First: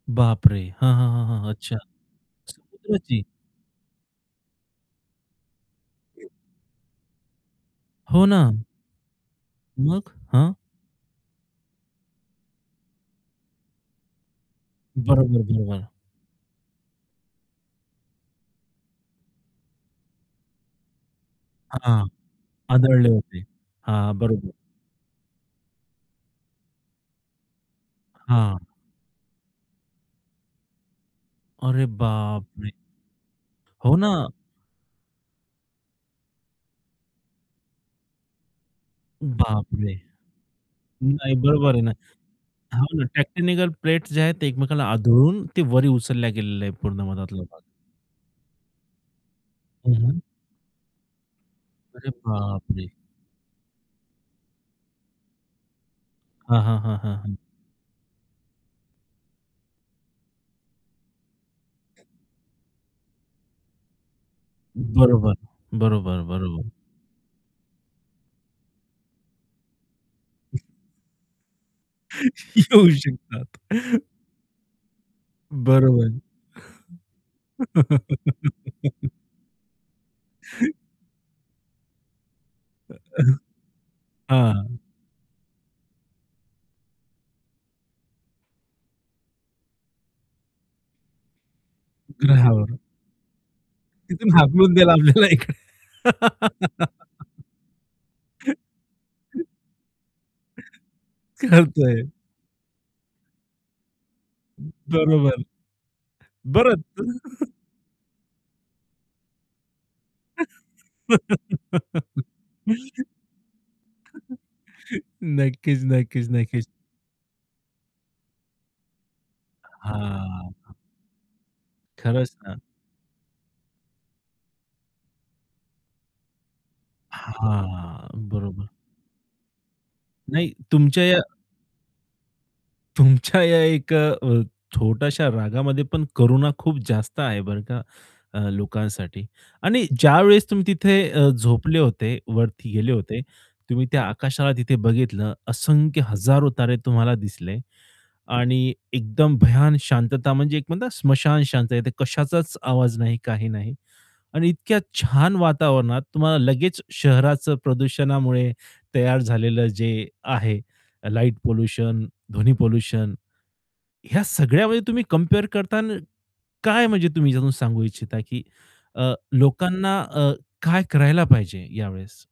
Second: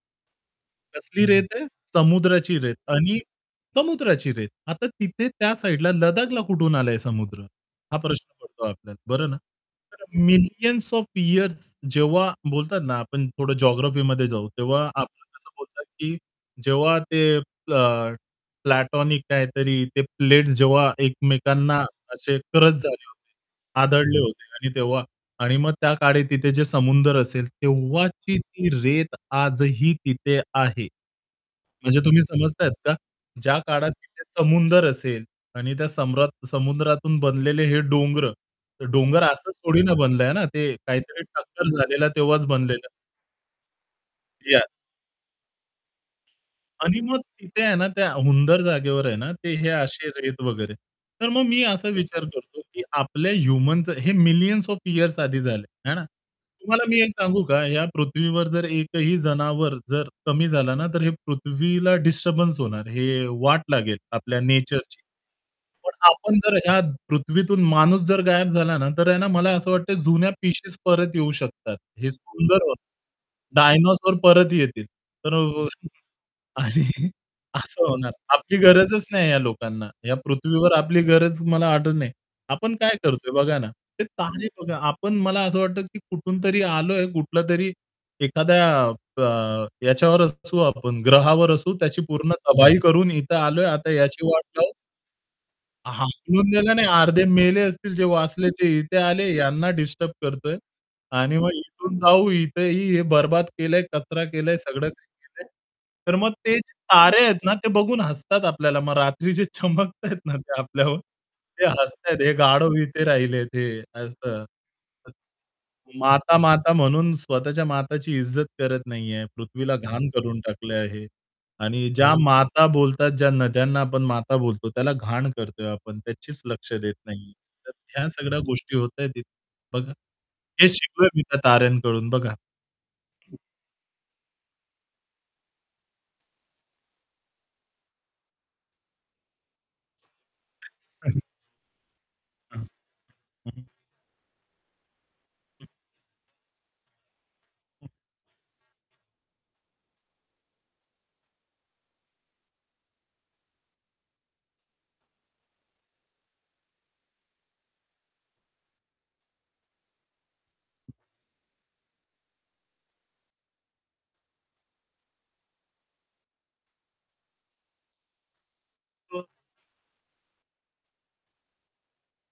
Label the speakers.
Speaker 1: बापरे! हां, हां,
Speaker 2: कसली
Speaker 1: हां,
Speaker 2: रेत
Speaker 1: हां.
Speaker 2: आहे,
Speaker 1: अच्छा.
Speaker 2: समुद्राची रेत आणि
Speaker 1: समुद्राची?
Speaker 2: समुद्राची रेत. आता तिथे त्या साइडला लदाखला कुठून आलाय समुद्र, हा प्रश्न
Speaker 1: हो ना.
Speaker 2: पडतो आपल्याला बरं ना? तर
Speaker 1: मग? हां.
Speaker 2: मिलियन्स ऑफ इअर्स जेव्हा बोलतात ना आपण थोडं जिओग्राफीमध्ये जाऊ, तेव्हा आपण
Speaker 1: बरोबर,
Speaker 2: कसं बोलतात
Speaker 1: बरोबर.
Speaker 2: की जेव्हा ते अ, प्लॅटॉनिक काहीतरी ते प्लेट्स जेव्हा एकमेकांना
Speaker 1: हां.
Speaker 2: असे क्रच झाले
Speaker 1: आदळले
Speaker 2: होते,
Speaker 1: होते. हां.
Speaker 2: आदळले होते
Speaker 1: बरोबर.
Speaker 2: आणि तेव्हा आणि मग त्या काळी तिथे जे समुद्र असेल तेव्हाची
Speaker 1: हां.
Speaker 2: ती रेत आजही तिथे आहे.
Speaker 1: अरे,
Speaker 2: म्हणजे तुम्ही समजताहेत
Speaker 1: बापरे!
Speaker 2: का? ज्या काळात
Speaker 1: हो ना.
Speaker 2: तिथे समुद्र असेल आणि त्या समरत समुद्रातून बनलेले हे डोंगर. डोंगर असंच थोडी ना
Speaker 1: बापरे,
Speaker 2: बनलंय ना ते काहीतरी
Speaker 1: नाही
Speaker 2: टक्कर
Speaker 1: बरोबर आहे ना.
Speaker 2: झालेला तेव्हाच
Speaker 1: हा
Speaker 2: बनलेलं.
Speaker 1: टॅक्टिनीकल प्लेट्स जे आहेत ते
Speaker 2: या
Speaker 1: एकमेकांना आदळून ते वर उचलल्या गेलेल्या आहेत
Speaker 2: आणि
Speaker 1: पूर्ण
Speaker 2: मग
Speaker 1: मधला भाग.
Speaker 2: तिथे आहे ना त्या हुंदर जागेवर आहे ना, ते हे
Speaker 1: हं,
Speaker 2: असे
Speaker 1: हं.
Speaker 2: रेत वगैरे. तर मग मी असा
Speaker 1: अरे
Speaker 2: विचार करतो, की
Speaker 1: बापरे!
Speaker 2: आपल्या ह्युमनचे हे मिलियन्स ऑफ इअर्स आधी झाले आहे ना.
Speaker 1: हां, हां,
Speaker 2: तुम्हाला
Speaker 1: हां,
Speaker 2: मी एक
Speaker 1: हां, हां.
Speaker 2: सांगू का? या पृथ्वीवर जर एकही जनावर जर कमी झाला ना, तर हे पृथ्वीला डिस्टर्बन्स होणार, हे वाट लागेल आपल्या नेचरची.
Speaker 1: बरोबर,
Speaker 2: पण
Speaker 1: बरोबर,
Speaker 2: आपण जर
Speaker 1: बरोबर.
Speaker 2: या पृथ्वीतून माणूस जर गायब झाला ना, तर आहे ना मला असं वाटत जुन्या पिशीज परत येऊ शकतात. हे सुंदर होत,
Speaker 1: येऊ शकतात.
Speaker 2: डायनोसॉर परत येतील. तर अ,
Speaker 1: बरोबर.
Speaker 2: आणि असं होणार. आपली गरजच नाही या लोकांना या पृथ्वीवर आपली गरज मला वाटत नाही. आपण काय करतोय बघा ना, ते तारे बघा,
Speaker 1: हां.
Speaker 2: आपण मला असं वाटतं, की कुठूनतरी आलोय, कुठलातरी एखाद्या अ, याच्यावर असू आपण ग्रहावर असू, त्याची पूर्ण तबाही
Speaker 1: ग्रहावर.
Speaker 2: करून इथे आलोय, आता याची
Speaker 1: तिथून
Speaker 2: वाट लावू.
Speaker 1: हाकलून दिला आपल्याला इकडे.
Speaker 2: हाकलून द्यायला नाही, अर्धे मेले असतील ते वाचले ते इथे आले, यांना डिस्टर्ब करतोय. आणि मग इथून
Speaker 1: कळतंय.
Speaker 2: जाऊ इथंही हे बरबाद केलंय, कचरा केलंय,
Speaker 1: हं,
Speaker 2: सगळं काही
Speaker 1: बरोबर.
Speaker 2: केलंय तर मग ते
Speaker 1: बरं
Speaker 2: तारे आहेत ना, ते बघून हसतात आपल्याला मग रात्री जे चमकताहेत ना ते आपल्यावर ते हसताहेत हे गाढव इथे
Speaker 1: नक्कीच,
Speaker 2: राहिलेत हे, असं.
Speaker 1: नक्कीच,
Speaker 2: माता,
Speaker 1: नक्कीच.
Speaker 2: माता म्हणून स्वतःच्या माताची इज्जत करत नाहीये. पृथ्वीला घाण करून
Speaker 1: हां.
Speaker 2: टाकलं आहे. आणि ज्या
Speaker 1: खरंच ना.
Speaker 2: माता बोलतात, ज्या नद्यांना आपण माता बोलतो त्याला घाण करतोय आपण त्याचीच लक्ष देत नाहीये. तर ह्या
Speaker 1: हां,
Speaker 2: सगळ्या
Speaker 1: बरोबर.
Speaker 2: गोष्टी होताहेत. बघा
Speaker 1: नाही,
Speaker 2: हे
Speaker 1: तुमच्या
Speaker 2: शिकलोय
Speaker 1: या
Speaker 2: मी त्या ताऱ्यांकडून बघा.
Speaker 1: तुमच्या या एक छोट्याशा रागामध्ये पण करुणा खूप जास्त आहे बरं का लोकांसाठी आणि ज्यावेळेस तुम्ही तिथे
Speaker 2: [unintelligible]
Speaker 1: अ, झोपले होते,
Speaker 2: हां.
Speaker 1: वरती गेले होते
Speaker 2: हं, हं.
Speaker 1: तुम्ही त्या आकाशाला तिथे बघितलं,
Speaker 2: हं.
Speaker 1: असंख्य हजारो तारे तुम्हाला दिसले आणि एकदम भयान शांतता म्हणजे एक म्हणता स्मशान शांतता कशाचाच आवाज नाही, काही नाही. आणि इतक्या छान वातावरणात तुम्हाला लगेच शहराचं प्रदूषणामुळे तयार झालेलं जे आहे लाईट पोल्युशन, ध्वनी पोल्युशन, ह्या सगळ्यामध्ये तुम्ही कंपेअर करताना काय म्हणजे तुम्ही त्यातून सांगू इच्छिता, की अ,
Speaker 2: [unintelligible]
Speaker 1: लोकांना अ, काय करायला पाहिजे यावेळेस?